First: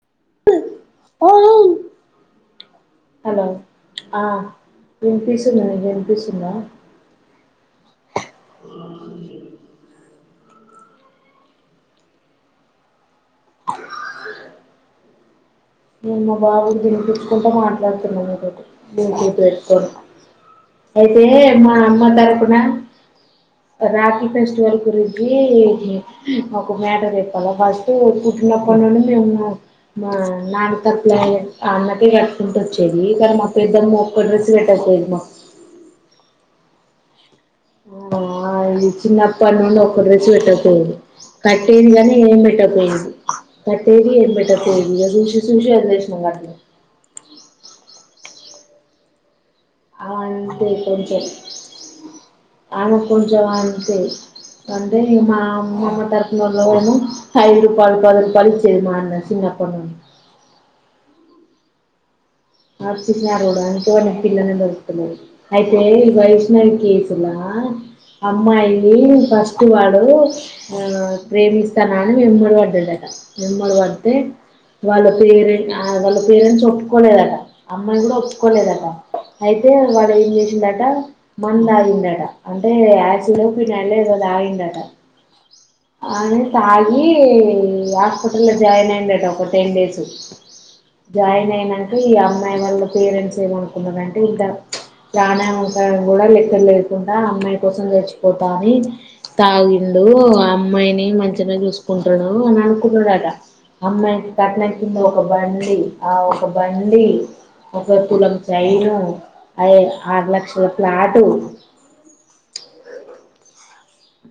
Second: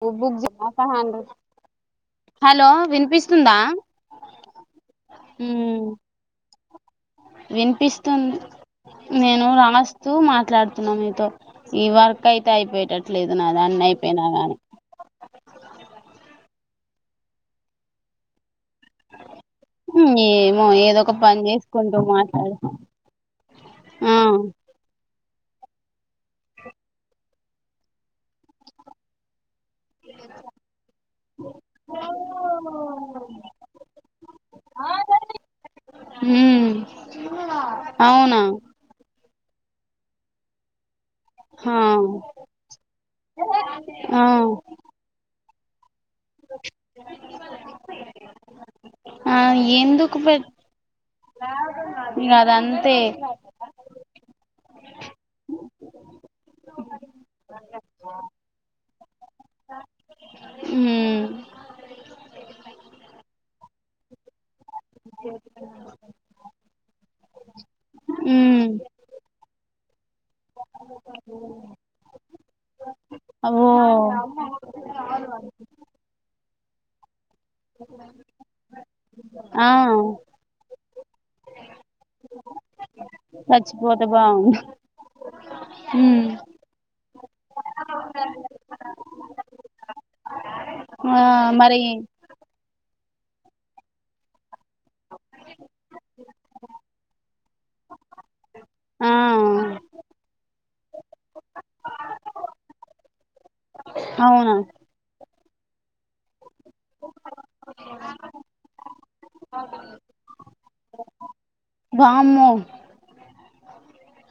[unintelligible] అండి. Hello hello వినిపిస్తుందా ఆ వినిపిస్తుందా నీకు మ్ వినిపిస్తుందా వినిపిస్తుంది. నేను రానస్తూ మా మాట్లాడుతున్నా మీతో ఈ వర్క్ అయితే అయిపోయేటట్టు లేదు నాదాన్ని అయిపోయినా గాని నేను మా బాబుకి తినిపిచ్చుకుంటా మాట్లాడుతున్నా మీతోటి [unintelligible] ఏమో [unintelligible] ఏదో ఒక అయితేనే పని మా చేసుకుంటూ అమ్మ తరపున మాట్లాడు ఆ రాఖి ఫెస్టివల్ గురిం నీకీ ఒక మేటర్ చెప్పాలా ఫస్ట్ పుట్టినప్పటి నుండి మేము [unintelligible] అన్నకే పెట్టుకుంటోచ్చేది కానీ మా పెద్దమ్మ ఒక్క డ్రెస్ పెట్టకపోయిది మాకు మ్ అవునా కానీ నాకు ఒక్క డ్రస్ పెట్టకపోయింది. ఆ కట్టేందిగానీ ఏం పెట్టకపోయింది కట్టేది ఆ ఏగ పెట్టకపోయి ఇగ చూసి చూసి వదిలేస్ తున్నాడు. ఆ ఎందుకు పెట్ అంతే కొంచం. ఇగ అది అంతే ఆమెక్కొంచం అంతే అంటే మా మా అమ్మమ్మ తరపునలోల్లను ఐదు రూపాయలు పది రూపాయలు ఇచ్చేది మా అన్న చిన్నప్ మ్మ్. ఆర్సిన కూడా [unintelligible] పిల్లని దొరుకుతున్నారు అయితే వైష్నవి కేసులా ఆ ఉమ్ అమ్మాయిని ఫస్ట్ వాడు ఆ ప్రేమిస్తానని యెమ్మడి పడ్డాడట ఓ ఎంబడి పడితే వాళ్ళ పేరే ఆ వాళ్ళ పేరెంట్స్ ఒప్పుకోలేదట. అమ్మాయి కూడా ఒప్పుకోలేదట ఆ అయితే వాడు ఏం చేసిందట మందా ందట అంటే యాసిడో ఫినాయిలో చచ్చిపోతే ఏదో బాగుండు తాగిండట ఉమ్ అని తాగి హాస్పిటలో జాయినయిండట ఒక టెన్ డేస్ ఆ జాయిన్ అయినంక మరి ఈ అమ్మాయి వాళ్ల పేరెంట్స్ ఏమనుకున్నారంటే ఇద్ద ప్రాణాల కోసం కూడా లెక్క లేకుండా అమ్మాయి కోసం చచ్చిపోతానని ఆ తాగ్ పిండు ఆ అమ్మాయిని మంచిగా చూసుకుంటాడు అని అనుకున్నడట అమ్మాయికి అవునా కట్నం కింద ఒక బండి ఆ ఒక బండి. ఒక తులం చైను అద ఆరు లక్షల ప్లాటు వామ్మో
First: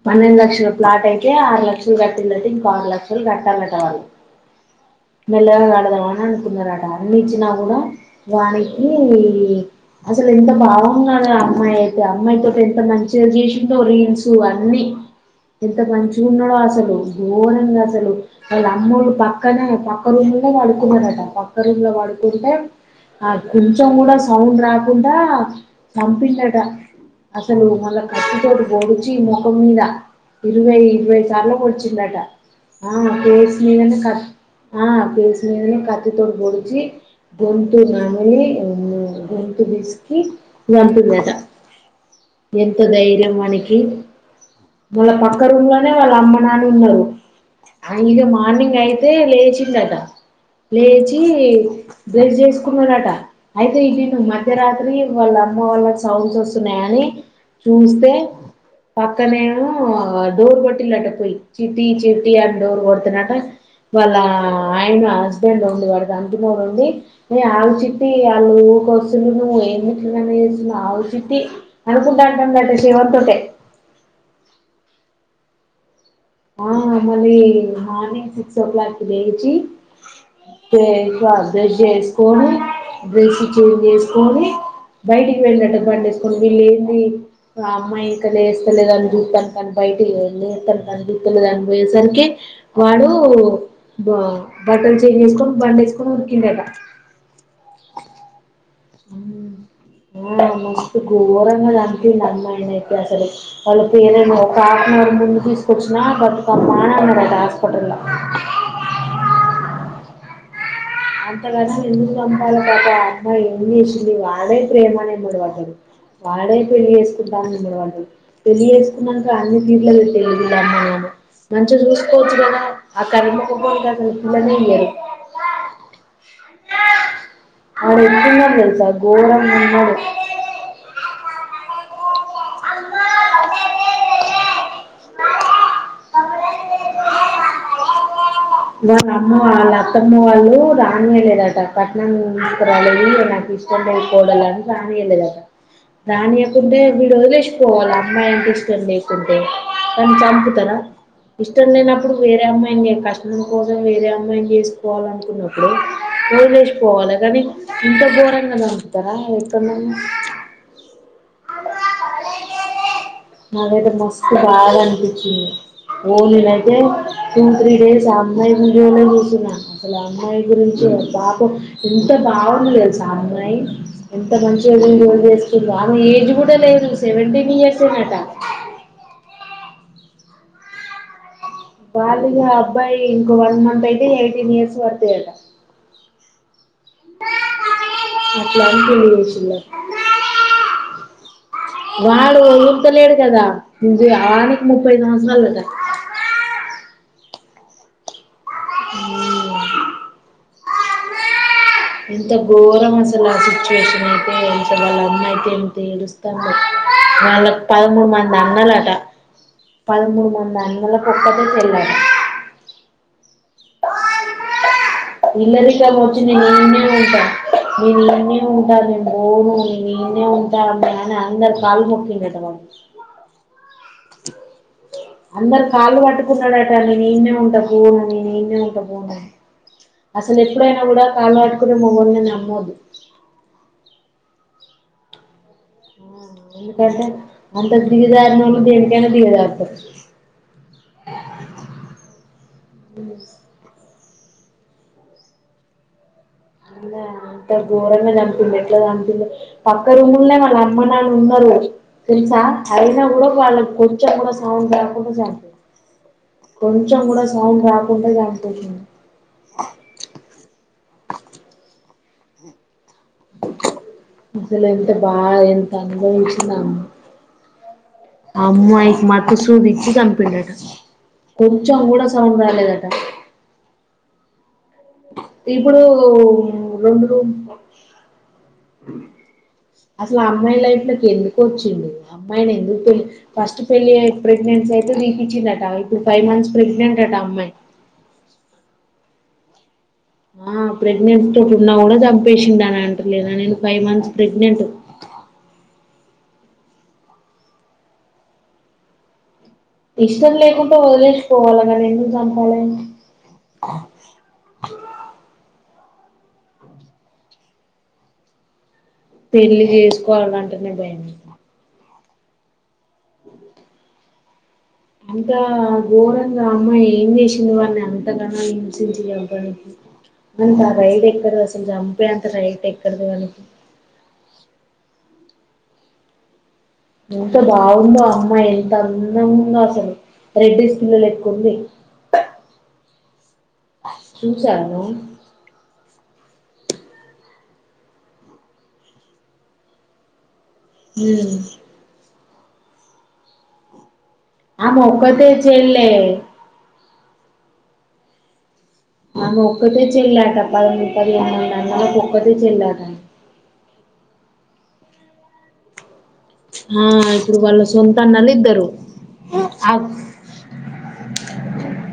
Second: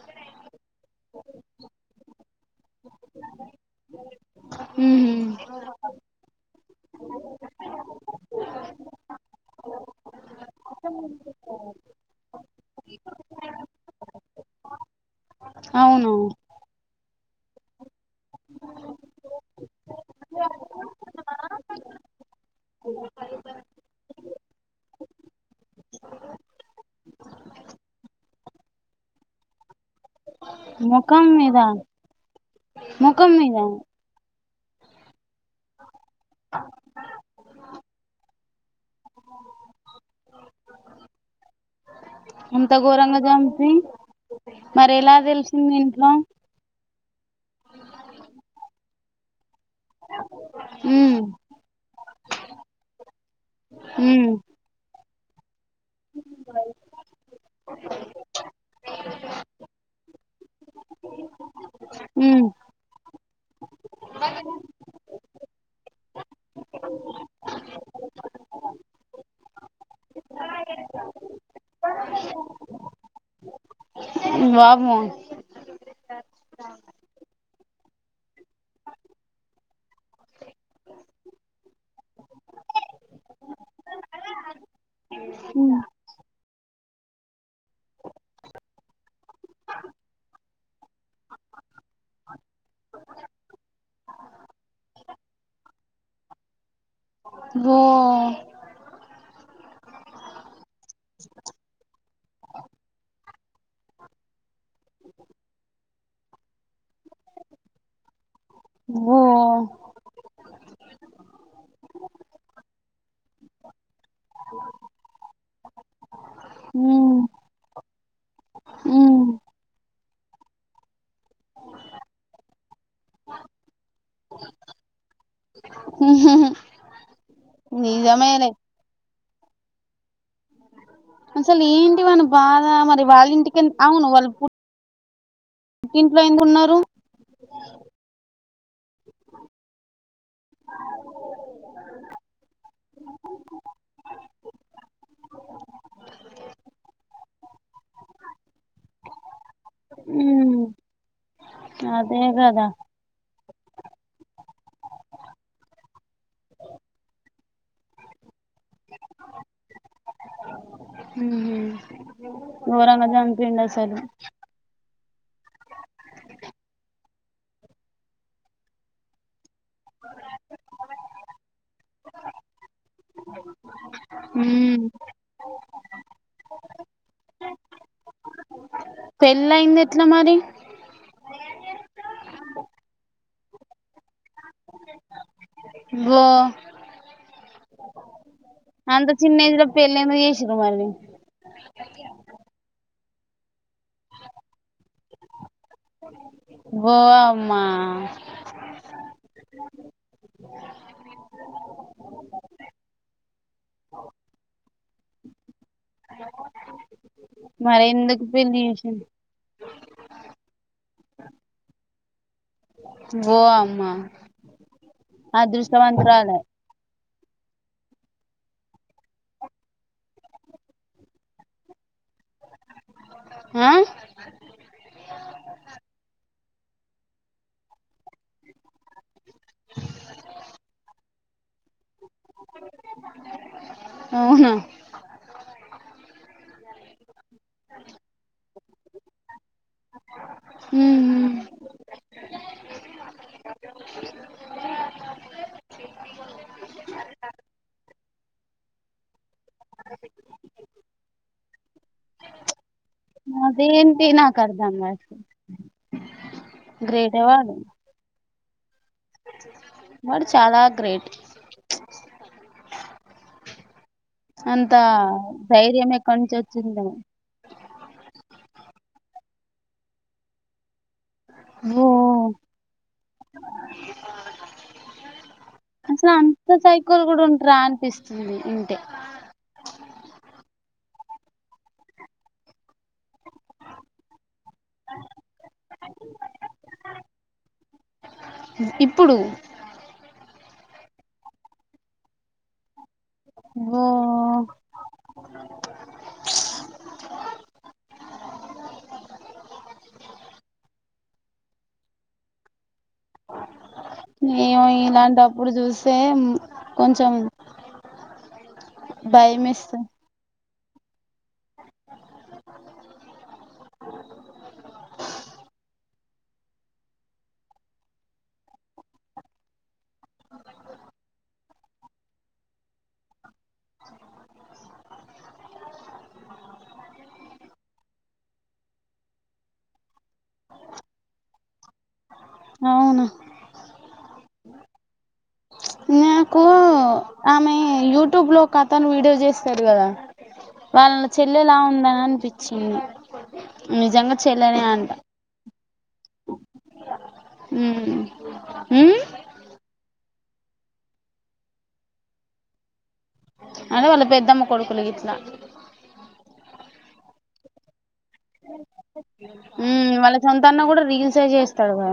పన్నెండు లక్షల ప్లాట్ అయితే ఆరు లక్షలు కట్టిందట ఇంకో ఆరు లక్షలు కట్టాలట వాళ్ళు మ్ హూ మెల్లంగా కడదామని అనుకున్నారట అన్నిచ్చినా కూడా వానికీ అసలు ఎంత బాగున్నాది ఆ అమ్మాయి అయితే అమ్మాయితో ఎంత మంచిగ జేషిండో రీల్స్ టివన్ని ఎంత అవును మంచిగున్నాడో అసలు గోరంగసలు వాళ్ళఅమ్మోళ్ళు పక్కనే పక్క రూమ్లే వడుకున్నాడటా పక్క రూమ్లో పడుకుంటే ఆ కొంచెం కూడా సౌండ్ రాకుండా చంపిండట. అసలు మళ్ళ కత్తి తోటి పోడిచి మొఖం మీద ఇరవై ఇరవై ముఖం సార్ల మీద పొడిచిండట ఆ ఫేస్ మీద క ఆ ఫేస్ మీదనే కత్తి తోటి పొడిచి గొంతు నమిలి అమ్మో గొంతు పిసికి [unintelligible] అంత ఎంత ఘోరంగా ధైర్యం చంపి వానికి మరి మళ్ళ ఎలా పక్క తెలిసింది రూమ్లోనే ఇంట్లో వాళ్ళ అమ్మ నాన్న ఉన్నరు ఆ ఇగ మార్నింగ్ అయితే లేచిందటా ఉమ్ లేచి బ్రష్ చేసుకున్నదట అయితే ఉమ్ [unintelligible] మధ్యరాత్రి వాళ్ళ అమ్మ వాళ్ళకి సౌండ్స్ వస్తున్నయని చూస్తే చూస్తేనేమో డోర్ కొట్టిలట పోయి చీట్టి చీట్టి ఉమ్ అని డోర్ కొడుతెనట వాళ్ళ ఆయన హస్బెండ్ ఉండి వాడు అందులోనుండి ఏ ఆగు చిట్టి వాళ్ళు వస్తుల్లు నువ్వేంది ఇట్ల చేస్తున్నవ్ ఆగు చిట్టి అనుకుంట అంటాండంట శవంతోటే వామ్మో ఆ మళ్ళీ మార్నింగ్ సిక్స్ ఓ క్లాక్కి లేచి పొద్దున లేసి ఆ బ్రష్ ఎస్కొని డ్రెస్ చేంజ్ చేసుకొని బయటికి వెళ్ళినట్టు బండి వేసుకొని వెళ్ళి ఆ అమ్మాయి ఇక లేస్తలేదని చూడ్డానికి అని బయటికి వెళ్ళి లేదని పోయేసరికకే వాడు బ బట్టలు చేంజ్ చేసుకొని బండేసుకొని ఉరుకు కిండట ఓ ఆ మస్తు ఘోరంగ తాకింది అమ్మాయికైతే అసలు వాళ్ళు పేరెంట్సు ఒక హాఫ్ అన్ అవర్ ముందు తీసుకొచ్చిన బతుకమ్మ అన్నారట హాస్పిటల్ల ఓ అంతగనం ఎందుకు చంపాలె పాపం ఆ అమ్మాయి ఏం చేసింది వాడే ప్రేమని ఎమ్మటి పడ్డడు వాడే పెళ్ళి ఉమ్ చేసుకుంటా అని ఎమ్మటి పడ్డడు పెళ్ళి ఉమ్ చేసుకున్నాక అన్ని తీర్ల వీళ్ళ అమ్మ నాన్న మంచిగ చూసుకోవచ్చు కదా ఆ కర్రె మొకపొడికి అసలు పిల్లనే ఇయ్యరు వాడు నిజమేలే ఎట్లున్నడు తెలుసా ఘోరంగున్నడు అసలు ఏంటి వాని బాధ మరి వాళ్ళ ఇంటిక అవును వాళ్ళ పు పుట్టింట్లో ఎందుకు ఉన్నరు వాళ్ళ అమ్మ వాళ్ళ అక్క అమ్మ వాళ్ళు రానియ్యలేదట కట్నం తీసుకరాలేదు నాకు ఇష్టం లేదు కోడలు అని రానియ్యలేదట రానియ్యకుంటే వీడు వదిలేసిపోవాలి అమ్మాయంటే ఇష్టం లేకుంటే కానీ ఉమ్ చంపుతరా ఇష్టం లేనప్పుడు అదే వేరే కదా అమ్మాయి కష్టం ట్నం కోసం వేరే అమ్మాయిని చేసుకోవాలనుకున్నప్పుడు వదిలేసి పోవాలి కానీ ఇంత ఘోరంగా తరా ఎక్కడనన్న ఘోరం నాకైతే మస్తు బాధ అనిపించింది ఓ నెలైతే టూ త్రీ డేస్ ఆ అమ్మాయి వీడియోలే చూసిన అసలు అమ్మాయి గురించే పాపం ఎంత బాగుంది తెల్సా ఆ అమ్మాయి ఎంత మంచిగ ఉమ్ వీడియోలు చేసుకుంట ఆమె ఏజ్ కూడ లేదు సెవెంటీన్ ఇయర్స్ నట పెళ్ళయింది ఎట్ల మరి వాళ్ళిగ అబ్బాయి ఇంక వన్ మంత్ అయితే ఎయిటీన్ ఇయర్స్ పడతయట అగో అట్లా అని పెళ్లి అంత చిన్న చేసిళ్ళు ఏజ్ల పెళ్లి ఎందుకు చేసిన్రు మరి వాడు ఓదుల్తలేడు కదా వానికి ముప్పై సంవత్సరాలట వో అమ్మ ఎంత ఘోరం అసలు ఆ సిచ్యువేషన్ అయితే ఇంక వాళ్ళ అమ్మ అయితే ఎంత ఏడుస్తాందో వాళ్ళకు మరి పదమూడు ఎందుకు మంది పెళ్లి అన్నలట చేసిండు పదమూడు మందన్నలకు ఒక్కతే చెల్లట ఓ అమ్మా నిన్నటిచేమో ఒచ్చింది అదృష్టవంతురాలే నిన్నే [unintelligible] నేనీన్నే ఉంటా నేను బోను నేనీన్నే ఉంటా అనందరి కాళ్ళు మొక్కిండట వాడు ఆ అందరి కాళ్ళు పట్టుకున్నడట నేనీన్నే ఉంట పోను అసలు నేనెప్పుడైనా కూడా కాళ్ళు పట్టుకున్న మొగోన్నే నమ్మొద్దు [inaudible] ఎందుకంటె అంతకు దిగజారినొల్లు దేనికైనా దిగజారుతరు మ్మ్ మ్మ్ ఏంజెస్ అవునే అంత ఘోరంగ జంపిండు ఎట్ల జంపిండు పక్క రూముల్నే వాళ్ళ అమ్మా నాన్నున్నరు తెలుసా అయినా గుడ వాళ్ళకు అదేంటి కొంచంగుడ నాకు సౌండ్ అర్థం రా కుండ కావట్లే జంపిండు కొంచంగుడ గ్రేటే వాడు సౌండ్ రాకుండ జంపిండు వాడు చాలా గ్రేట్ అంత అసలెంత బాదెంత ధైర్యం ఎక్కడి నుంచి అనుభావించిందామె వచ్చిందో అమ్మాయికి మత్తు సూదిచ్చి జంపిండట ఓ కొంచంగూడ సౌండ రాలేదట ఇప్పుడూ అసలు అంత సైకోలు రొండ్ కూడా రూమ్ ఉంటారా అనిపిస్తుంది ఇంటే అసలా అమ్మాయి లైఫ్లకి ఎందుకొచ్చిండు ఆ అమ్మాయిని ఎందుకు పెళ్లి ఫస్ట్ పెళ్లి అయి ప్రెగ్నెన్సీ అయితే దీపించిండటా ఇప్పుడు ఫై మంత్స్ ప్రెగ్నెంట్ అట ఆ అమ్మాయి ఇప్పుడు ఆ ప్రెగ్నెంట్ తోటున్నా గూడా జంపేషిండనంట్ లేదా నేను ఫై మంత్స్ ఓ ప్రెగ్నెంట్ ఇష్టం లేకుంటె వదిలేష్పోవాలె గనేందుకు జంపాలే ఏవో ఇలాంటప్పుడు జూస్తే మ్ కొంచం పెళ్లి జేసుకోవాల్నంటనే భయమేస్తా అంతా ఘోరంగామ్మాయి ఏం జేసింది వాన్నంత గనం హింసించి జంపడానికి అంత రైట్ ఎక్కడదసలు జంపే అంత రైట్ ఎక్కడది వాళ్ళకి [inaudible] ఎంత బావుందో అమ్మాయి ఎంతందంగుందో అసలు రెడ్డీస్పిల్ల లెక్కుంది [inaudible] చూశావా నువ్వు యూటూబ్ లో కథను వీడియో జేస్తరు గదా వాళ్ళ నువ్వు చెల్లెలా ఉందని అనిచె నిజంగ చెల్లేనే అంట చెల్లే హూ ఆమె ఒక్కతే చెల్లట పది మూడు పదియేను మందన్నలకు ఒక్కతే చెల్లట అదే వాళ్ళ పెద్దమ్మ కొడుకులు గిట్ల ఆ ఇప్పుడు వళ్ళ సొంతన్నలిద్దరు ఊమ్ వాళ్ళ సొంతాన్న గూడ రీల్సే జేస్తడు గా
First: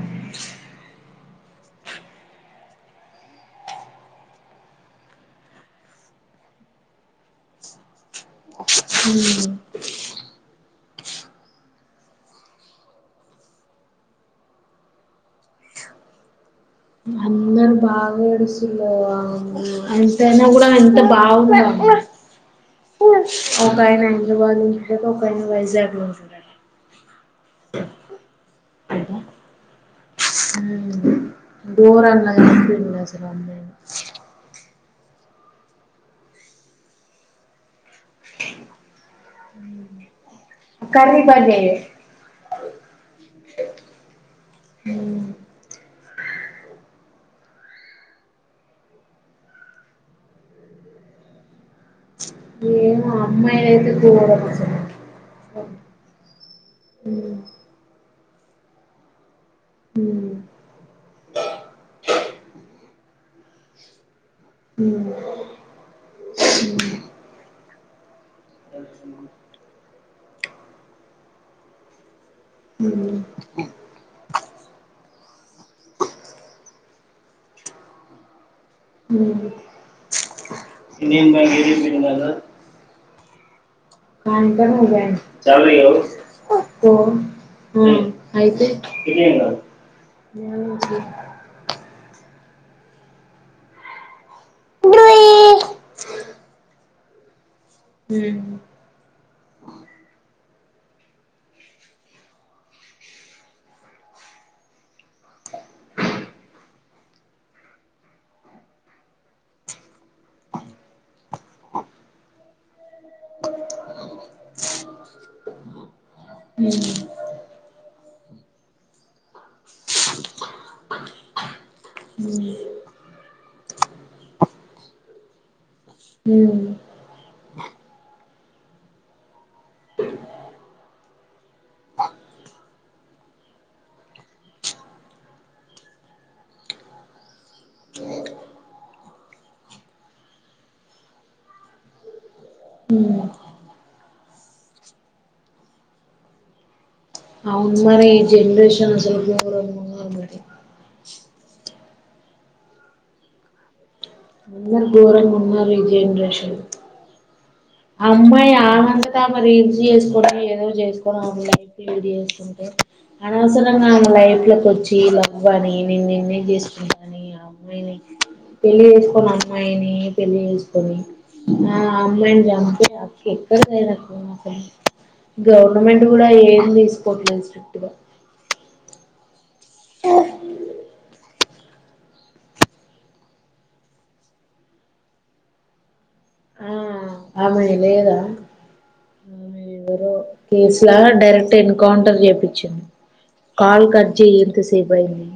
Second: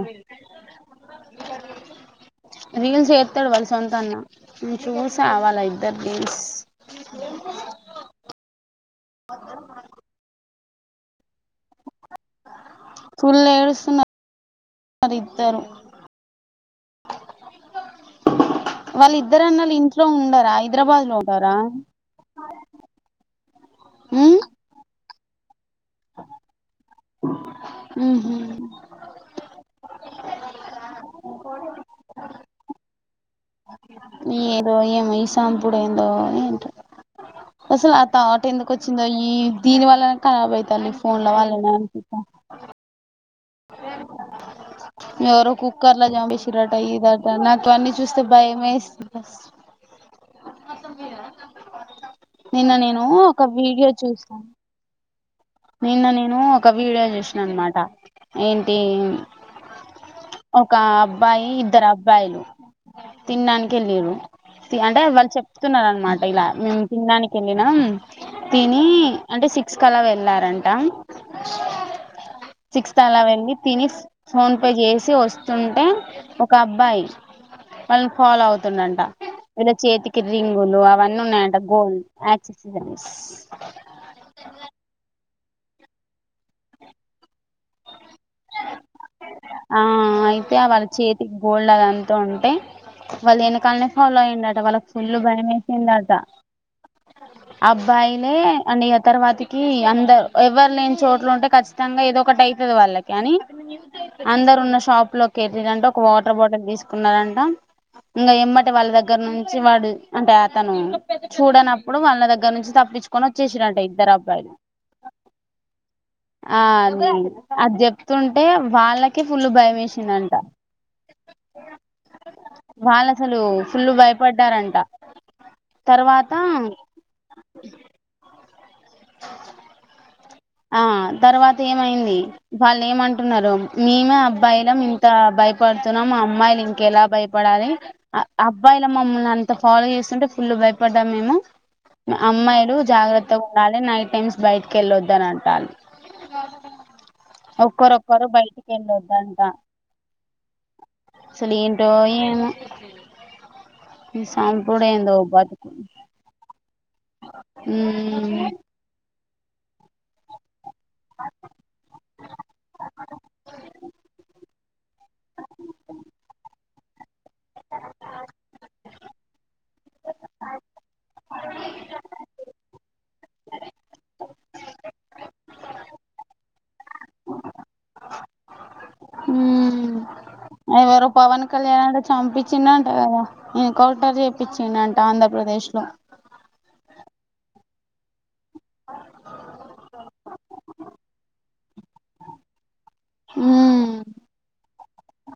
[inaudible] రీల్స్ చేత్తడు వాళ్ సొంతన్న ఉ చూసా వాళ్ళ ఇద్దరి రీల్స్ [inaudible] ఫుల్లేడుస్తున్న వాళ్ళిద్దరు అందరు బాగ వాళ్ళ ఇద్దరు అన్నలు ఇంట్లో ఎంతైనా ఉండరా గుడా ఎంత హైదరాబాద్ లో ఉంటారా బావున్నదబ్బ ఒకాయన ఉమ్ అయిద్రాబాద్ లుంటడట ఒకాయన వైజాక్ లుంటడట ఊహు ఘోరంగ జంపిండు అసలా అమ్మాయిని ఏందో ఏమో ఈ సంపుడేందో ఏంటో అసలు ఆ తాట్ ఎందుకు వచ్చిందయి దీని వల్లనే కరాబ్ అయితంది ఈ కర్రీ ఫోన్ల బర్రే వళ్లనే అనిపిత్తంది మీర కు కూక్కలా జా బేసిిరా టాైద [unintelligible] నాకు అన్ని చూస్తే భయమేస్తుంది నిన్న నేను ఏమో ఒక వీడియో అమ్మాయిలయితే చుడం చూసాను అసలు నిన్న నేను ఒక వీడియో చూసిన అనమాట ఏంటి ఉ ఒక అబ్బాయి ఇద్దరు అబ్బాయిలు తిన్డానికి వెల్లిర్రు ఉ అంటే వాళ్ళు చెప్తున్నారు అనమాట ఇలా మేము తినడానికి వెళ్ళినం తిని ఉ అంటే సిక్స్ కి అలా వెళ్ళి [unintelligible] చేసి వస్తుంటే ఒక అబ్బాయి వాళ్ళని ఫాలో అవుత డంట ఇండియన్ వీళ్ళ చేతికి రింగులు అవన్నీ బ్యాంక్ ఉన్నాయంట ఏడిపోయింది గోల్డ్ క చ [unintelligible] ఆ అయితే వాళ్ళ చేతికి గోల్డ్ అదంతా ఉంటు టే వాళ్ళు వెనకాలనే ఫాలో అయిండట వాళ్ళకి ఫుల్ భయం వేసిందట అబ్బాయిలే అండి ఆ తర్వాతికి అందరు ఎవ్వరు లేని చోట్ల ఉంటే ఖచ్చితంగా ఏదో ఒకటి అయితది వాళ్ళకి కానీ అందరు ఉన్న షాప్ లోకి వెల్లిరంట ఒక వాటర్ బాటిల్ తీసుకున్నారంట ఇంగ ఏమ్మట వాళ్ళ దగ్గర నుంచి వాడు అంటే అతను చూడనప్పుడు వాళ్ళ దగ్గర నుంచి తప్పు తప్పిచుకొని వచ్చేసిరంట ఇద్దరు అబ్బాయిలు ఆ ఉమ్, ఉమ్, అది చెప్ వస్తుంటే వాళ్ళకే ఫుల్లు భయం వేసిందింట ఉమ్, వాళ్ళు అసలు ఫుల్లు భయపడ్డారంట తర్వాత ఉమ్. ఆ తర్వాత ఏమైంది వాళ్ళు ఏమంటున్నరు మేము అబ్బాయిలం ఇంత భయపడుతున్నాం అమ్మాయిలు ఇంక ఎలా భయపడాలి అబ్బాయిల మమ్మల్ని అంత ఫాలో చేస్తుంటే ఫుల్లు భయపడ్డాం మేము అమ్మాయిలు జాగ్రత్తగా ఉండాలి నైట్ టైమ్స్ బయటకి వెళ్ళొద్దని అంటారు అవును మరి ఈ ఒక్కరొక్కరు బయటికి జనరేషన్ అసలు వెళ్ళొద్దంట ఘోరంగా ఉన్నారు మరి అసలు ఏంటి ఏంటో ఏమో ఈ సంపుడు అందరు ఏందో ఘోరంగా బతుకు ఉన్నరు ఈ జెనరేషన్ లో ఉమ్, అమ్మాయి ఆనంద మరి ఇది చేసుకోవని ఏదో చేసుకోడం లైఫ ఇది చేసుకుంటే [unintelligible] అనవసరంగా ఆమె లైఫ్ లోకి వచ్చి లవ్ అని నేను నిన్నే చేసుకు కాని అమ్మాయిని పెళ్లి చేసుకొని అమ్మాయిని పెళ్లి చేసుకొని ఆ అమ్మాయిండి అమ్క ఎక్కడ [unintelligible] గవర్నమెంట్ కూడా ఏది తీసుకోట్లే స్ట్రిక్ట్ గా అ [unintelligible] ఆ [unintelligible] ఎవరో పవన్ కళ్యాణ్ అంట చంపించిడంట కదా ఎన్కౌంటర్ చేపిచిడంట ఆంధ్రప్రదేశ్ ప్రదేశ్లో ఆ అమ్మాయి లేదా ఆమె ఎవరో కేసులా డైరెక్ట్ ఎన్కౌంటర్ చేపిచ్చి కాల్ ఉమ్ కట్ జెయి ఏంత సేపు అయింది